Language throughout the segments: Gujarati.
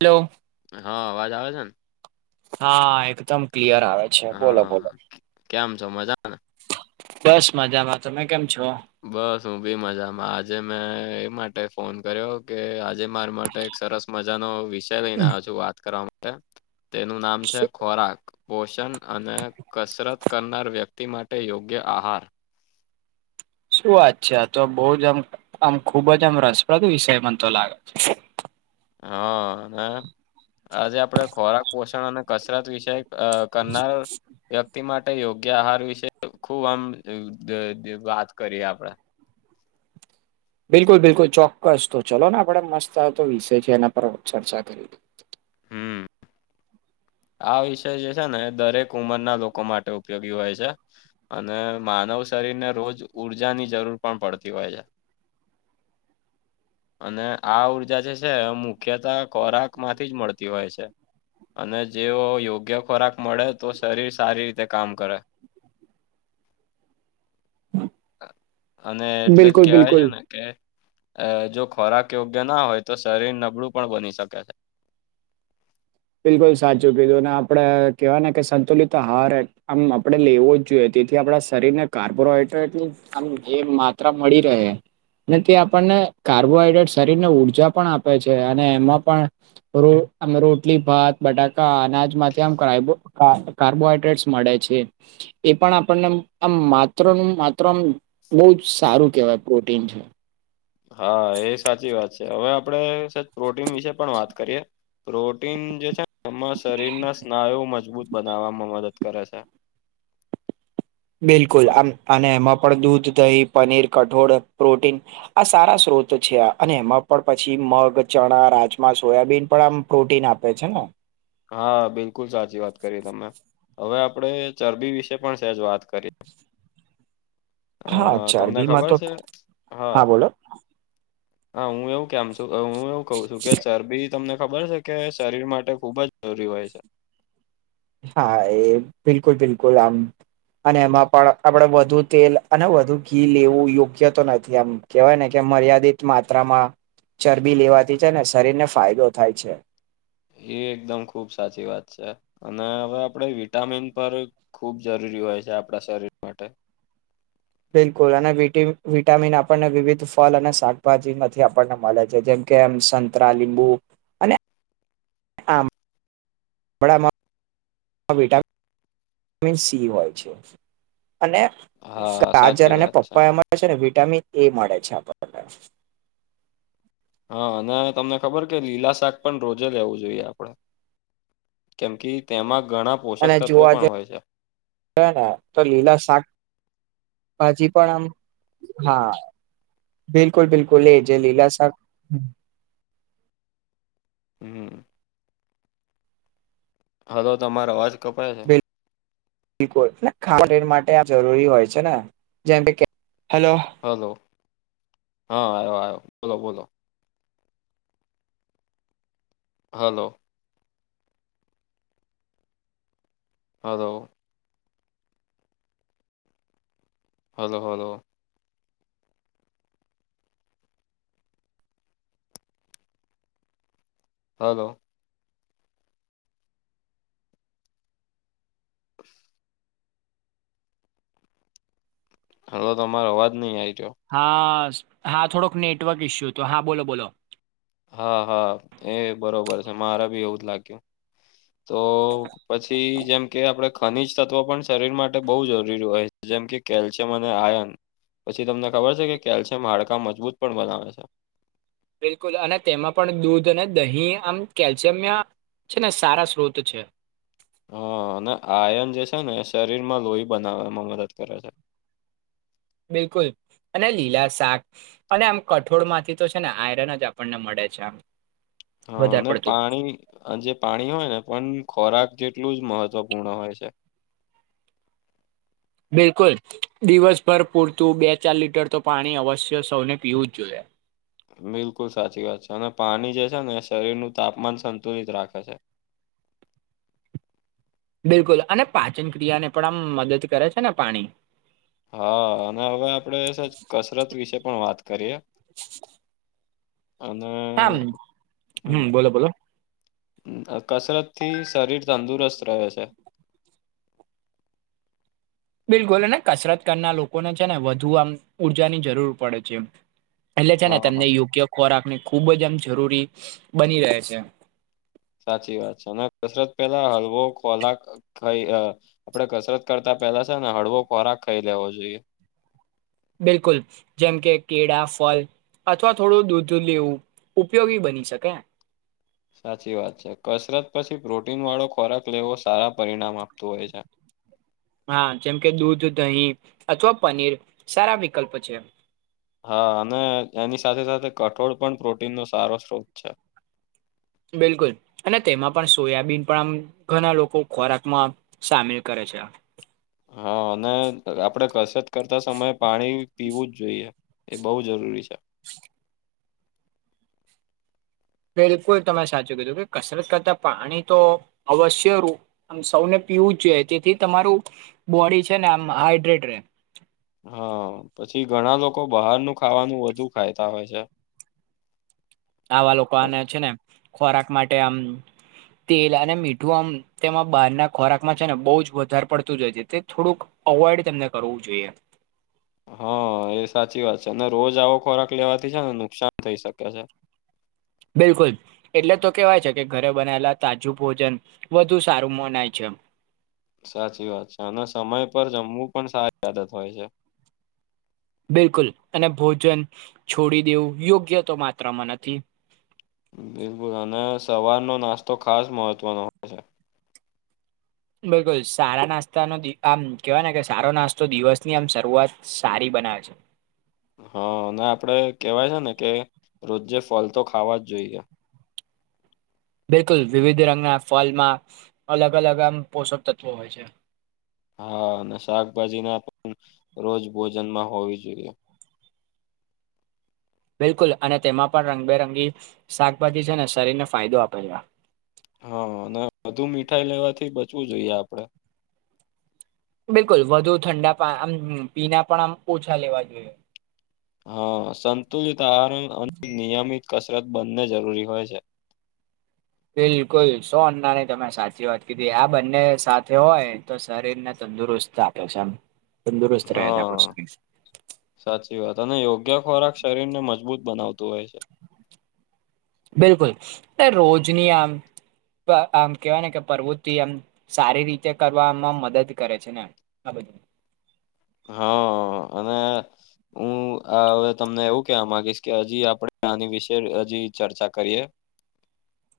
હલો. હા અવાજ આવે છે, ને? હા એકદમ ક્લિયર આવે છે, હા બોલો-બોલો. કેમ છો મજાને બસ મજામાં તમે કેમ છો? બસ હુંબી મજામાં આજે મેં એ માટે ફોન કર્યો કે આજે માર માટે એક સરસ મજાનો વિષ લઈને આવ્યો છું, વાત કરવા માટે તેનું નામ છે, શું ખોરાક પોષન અને કસરત કરનાર વ્યક્તિ માટે યોગ્ય આહાર. શું વાત છે, આ તો બહું જ આમ આમ ખુબ જ આમ રસપ્રદ વિષય મને તો લાગે છે. હા અને આજે આપડે ખોરાક પોષણ અને કસરત વિષય અ કરનાર વ્યક્તિ માટે યોગ્ય આહાર વિશે ખૂબ આમ વાત કરીએ આપણેે બિલકુલ બિલકુલ ચોક્કસ તો ચલો ને આપડે મસ્ત આતો વિષય છે એના પર ચર્ચા કરી. હમ. આ વિષય જે છે ને એ દરેક ઉંમરના લોકો માટે ઉપયોગી હોય છે. અને માનવ શરીરને રોજ ઉઊર્જાની જરૂર પણ પડતી હોય છે. [inaudible] અને આ ઊર્જા જે છે મુખ્યત ખોરાક માંથી જ મળતી હોય છે. અને જેઓ યોગ્ય ખોરાક મળે તો શરીર સારી રીતે કામ કરે. અને એટલે જ બિલકુલ કેવાય બિલકુલ છે ને કે અ, જો ખોરાક યોગ્ય ના હોય તો શરીર નબળું પણ બની શકે છે. બિલકુલ સાચું કીધું આપડે કવા ને કે સંતુલિત આહાર આમ આપડે લેવો જ જોઈએ. તેથી આપણા શરીર ને કાર્બોહાઈડ્રેટની માત્રા મળી રહે. ને તે આપણને કાર્બોહાઈડ્રેટ શરીર ને ઉર્જા પણ આપે છે અને એમાં પણ [unintelligible] રોટલી, ભાત, બટાકા, અનાજમાંથી આમ કાર્બોહાઈડ્રેટ્સ મળે છે. એ પણ આપણને આમ માત્ર નું માત્ર આમ બહૂં જ સારું કેવાય પ્રોટીન છે. હા એ સાચી વાત છે હવે આપડે સા પ્રોટીન વિશે પણ વાત કરીએ પ્રોટીન જે છે ને એમાં શરીરના સ્નાયુ મજબૂત બનાવવામાં મદદ કરે છે. [inaudible] બિલકુલ અને એમાં પણ દૂધ દહી પનીર કઠોળ પ્રોટીન આ સારા સ્ત્રોત છે અને એમાં પણ પછી મગ ચણા રાજમા સોયાબીન પણ આમ પ્રોટીન આપે છે ને હા બિલકુલ સાચી વાત કરી તમે હવે આપડે ચરબી વિશે પણ સેજ વાત કરી અ હા તમને ચરબીમાં ખબર તો છે હા હા હું એવું કેમ છું હું એવું કઉ છું કે ચરબી તમને ખબર છે. કે શરીર માટે ખુબ જ જરૂરી હોય છે. હા એ બિલકુલ બિલકુલ આમ અને એમાં પણ આપણેે વધુ તેલ અને વધુ ઘી લેવું યોગ્ય તો નથી આમ કેહેવાય ને કે મર્યાદિત માત્રામાં ચરબી લેવાથી છે ને શરીર ને ફાયદો થાય છે. એ એકદમ ખુબ સાચી વાત છે અને હવે આપણે વિટામિન પર ખૂબ જરૂરી હોય છે આપણા શરીર માટે બિલકુલ અને વિ વિટામિન આપણને વિવિધ ફળ અને શાકભાજીમાંથી આપણને મળે છે જેમ કેમ સંતરા લીમબુ વડામાંટ વિટામિન સી હોય છે અને હા આજાર સાચી અને વાત છે પપ્પા એ મળ છે ને વિટામિન એ મળે છે આપણને હા અને તમને ખબર કે લીલા શાક પણ રોજે લેવું જોઈએ આપડે કેમ કે તેમાં ઘણા પોષક અને જો તત્વો આજે પણ હોય છે ને તો લીલા શાક હછી પણ આમ હા બિલકુલ બિલકુલ એ જે લીલા સાબ હમ હ તો તમારે અવાજ કપડાય છે. બ ખ માટે આ જરૂરી હોય છે ને જેમ કે હલો હલો હા આવ્યો આવ્યો બોલો બોલો હલો હઉ હલો હલો હલો હ હલો તો તમારો અવાજ નઈ આજ્યો. હા હા થોડોક નેટવર્ક ઇશ્યુ હતો હા બોલો બોલો હા હા એ બરોબર છે, મારે બી એવું જ લાગ્યુ તો પછી જેમ કે આપડે. ખનીજ તત્વો પણ શરીર માટે બહુ જરૂરી હોય જેમ કે કેલ્શિયમ અને આયન પછી તમને ખબર છે કે કેલ્શિયમ હાડકા મજબૂત પણ બનાવે છે. બિલકુલ અને તેમાં પણ દૂધ અને દહીં આમ કેલ્શિયમ છે ને સારા સ્ોત છે. હ અને આયન જે છે ને શરીરમાં લોહી બનાવવામાં મદદ કરે છે. બિલકુલ અને લીલા શાક અને આમ કઠોળ માંથી તો છે ને આયરન જ આપણને મળે છે, આમ હા વધારે અને પડતું પાણી. આ જે પાણી હોય ને પણ ખોરાક જેટલું જ મહત્વપૂર્ણ હોય છે. બિલકુલ દિવસભર પૂરતું બે ચાર લીટર તો પાણી અવશ્ય સૌને પીવું જ જોઈએ. બિલકુલ સાચી વાત છે અને પાણી જે છે ને એ શરીર નું તાપમાન સંતુલિત રાખે છે. બિલકુલ અને પાચન ક્રિયા ને પણ આમ મદદ કરે છેને, પાણી હા અને હવે આપણે છે, કસરત વિશે પણ વાત કરીએ અને આમ હમ બોલો બોલો કસરત થી શરીર તંદુરસ્ત રહે છે. બિલકુલને કસરત કરનાર લોકોને છે ને વધુ આમ ઉર્જા ની જરૂર પડે છે, એ એટલે છે ને હા તમને યોગ્ય, ખોરાક ને ખુબ જ આમ જરૂરી બની રહે છે. સાચી વાત છે, અને કસરત પેલા હલવો ખોરાક ખાઈ આપડે કસરત કરતા પેલા છેને, હળવો ખોરાક ખાઈ લેવો જોઈએ બિલકુલ જેમ કે કેળા ફલ અથવા થોડું દૂધ લેવું ઉપયોગી બની શકે સાચી વાત છે, કસરત પછી પ્રોટીન વાળો ખોરાક લેવો સારા પરિણામ આપતું હોય છે. હા જેમ કે દૂધ દહીં અથવા પનીર સારા વિકલ્પ છે. હા અને એની સાથે સાથે કઠોળ પણ પ્રોટીનનો સારો સ્ટ્રોક છે. બિલકુલ અને તેમાં પણ સોયાબીન પણ આમ ઘણા લોકો ખોરાકમા સામેલ કરે છે. હા અને આપણેે કસરત કરતા સમયે પાણી પીવું જ જોઈએ એ બહુ જરૂરી છે. બિલકુલ તમે સાચું કીધું કે કસરત કરતા પાણી તો અવશ્ય રૂ આ સૌને પીવું જ જોઈએ તેથી તમારું બોડી છે ને આમ હાડ્રેટ રહે હા પછી ઘણા લોકો બહારનું ખાવાનું વધુ ખાતા હોય છે. આવા લોકો આને છેને, ખોરાક માટે આમ તેલ અને મીઠું આમ તેમાં બહાર ના ખોરાકમાં છે ને બહ જ વધારે પડતું જાય છે તે થોડુંક અવોઈડ તેમને કરવું જોઈએ હા એ સાચી વાત છે અને રોજ આવો ખોરાક લેવાથી છે ને નુકસાન થઈ શકે છે. બિલકુલ એટલે તો કેવાય છે કે ઘરે બનાયલા તાજું ભોજન વધુ સારું મનાય છે. સાચી વાત છે અને સમય પર જમવું પણ સારી આદત હોય છે. બિલકુલ અને ભોજન છોડી દેવું યોગ્ય તો માત્રામાં નથી. બિલકુલ અને સવારનો નાસ્તો ખાસ મહત્વનો છે. બિલકુલ સારા નાસ્તાનો આમ કેવાય ને કે સારો નાસ્તો દિવસની આમ શરૂઆત સારી બનાવે છે. હા અને આપડે કેહેવાય છે ને કે રોજે ફલ તો ખાવા જ જોઈએ બિલકુલ વિવિધ રંગના ફલમાં અલગ અલગ આમ પોષક તત્વો હોય છે. હા અને શાકભાજી ના પણ રોજ ભોજનમાં હોવી જોઈએ બિલકુલ અને તેમાં પણ રંગબેરંગી શાકભાજી છે ને શરીરને ફાયદો આપે છે. હા અને બધું મીઠાઈ લેવાથી બચવું જોઈએ આપડે બિલકુલ વધુ ઠંડા પા આમ પીના પણ આમ ઓછા લેવા જોઈએ હા સંતુલિત આહરણ અને નિયમિત કસરત બંને જરૂરી હોય છે બિલકુલ સો અન્નાની તમે સાચી વાત કીધી આ બંને સાથે હોય તો શરીરને તંદુરસ્ત ચાર હા સાચી વાત અને યોગ્ય ખોરાક શરીર ને મજબૂત બનાવતું હોય છે બિલકુલ રોજની આમ આમ કેવાય ને કે પ્રવૃત્તિ એમ સારી રીતે કરવામાં મદદ કરે છે ને હા બધ હા અને હું હવે તમને એવું કેહેવા માંગીશ કે હજી આપણે આની વિશે હજી ચર્ચા કરીએ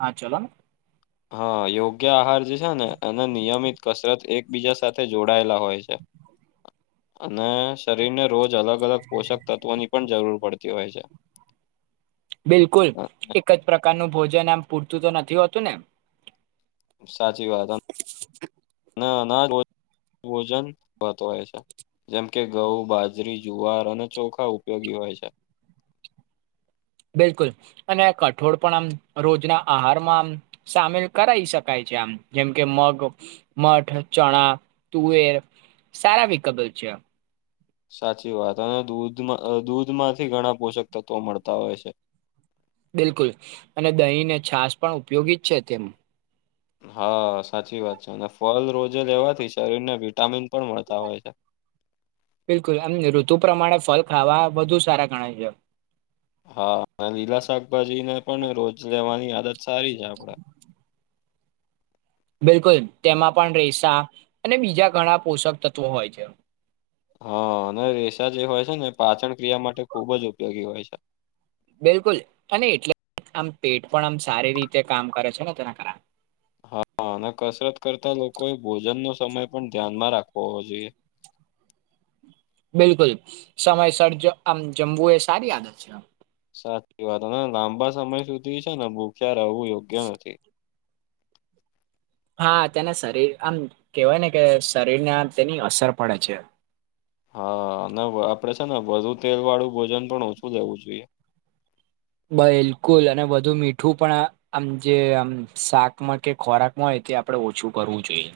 હા ચલો ને હા યોગ્ય આહાર જે છે ને એને નિયમિત કસરત એકબીજા સાથે જોડાયેલા હોય છે અને શરીર ને રોજ અલગ અલગ અલગ પોષક તત્ત્વોની પણ જરૂર પડતી હોય છે બિલકુલ અ, એક જ પ્રકારનું ભોજન આમ પૂરતું તો નથી હોતું ને સાચી વાત અજ ભોજન કરતો હોય છે જેમ કે ઘઉ, બાજરી, જુવાર અને ચોખા ઉપયોગી હોય છે. બિલકુલ અને કઠોળ પણ આમ રોજના આહારમાં આમ સામેલ કરી શકાય છે આમ જેમ કે મગ મઠ, ચણા, તુવેર સારા વિકબલ છે. સાચી વાત અને દૂધમાં દૂધમાંથી ઘણા પોષક તત્વો મળતા હોય છે. બિલકુલ અને દહીંને છાસ પણ ઉપયોગી જ છે તેમ. હા સાચી વાત છે અને ફલ રોજે લેવાથી શરીર ને વિટામિન પણ મળતા હોય છે. બિલકુલ એમ ઋતુ પ્રમાણે ફલ ખાવા બધુ સારા ગણાય છે. હા લીલા શાકભાજીને પણ રોજ લેવાની આદત સારી છે આપડે. બિલકુલ તેમાં પણ રેસા અને બીજા ઘણા પોષક તત્વો હોય છે. હા અને રેસાા જે હોય છે ને એ પાચન ક્રિયા માટે ખુબ જ ઉપયોગી હોય છે. બિલકુલ અને એટલે આમ પેટ પણ આમ સારી રીતે કામ કરે છે ને તેના કરણે. હા અને કસરત કરતા લોકોએ ભોજન નો સમય પણ ધ્યાન માં રાખવો હોવો જોઈએ. બિલકુલ સમયસરજ આમ જમવું એ સારી આદત છે. સાચી વાત લાંબા સમય સુધી છે ને ભૂખ્યા રહેવું યોગ્ય નથી. હા તેને શરીર આમ કેવાય ને કે શરીરને આ તેની અસર પડે છે. હા અને આપડે છે ને વધુ તેલ વાળું ભોજન પણ ઓછું લેવું જોઈએ. બિલકુલ અને બધું મીઠું પણ આમ જે આમ શાકમાં કે ખોરાકમાં હોય તે આપડે ઓછું કરવું જોઈએ‌‌.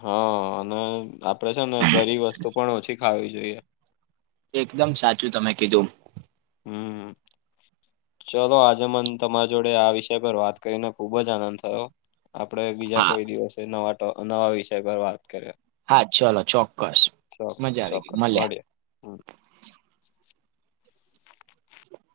હા અને આપડે છે ને ઘરી વસ્તુ પણ ઓછી ખાવી જોઈએ. એકદમ સાચું તમે કીધું. હમ ચલો આજે મન તમારી જોડે આ વિષય પર વાત કરીને ખુબ જ આનંદ થયો. આપડ બીજા હા કોઈ દિવસે નવા નવા વિષય પર વાત કર્યા. હા ચલો ચોક્કસ મજા આવી ગય મળીએ. હા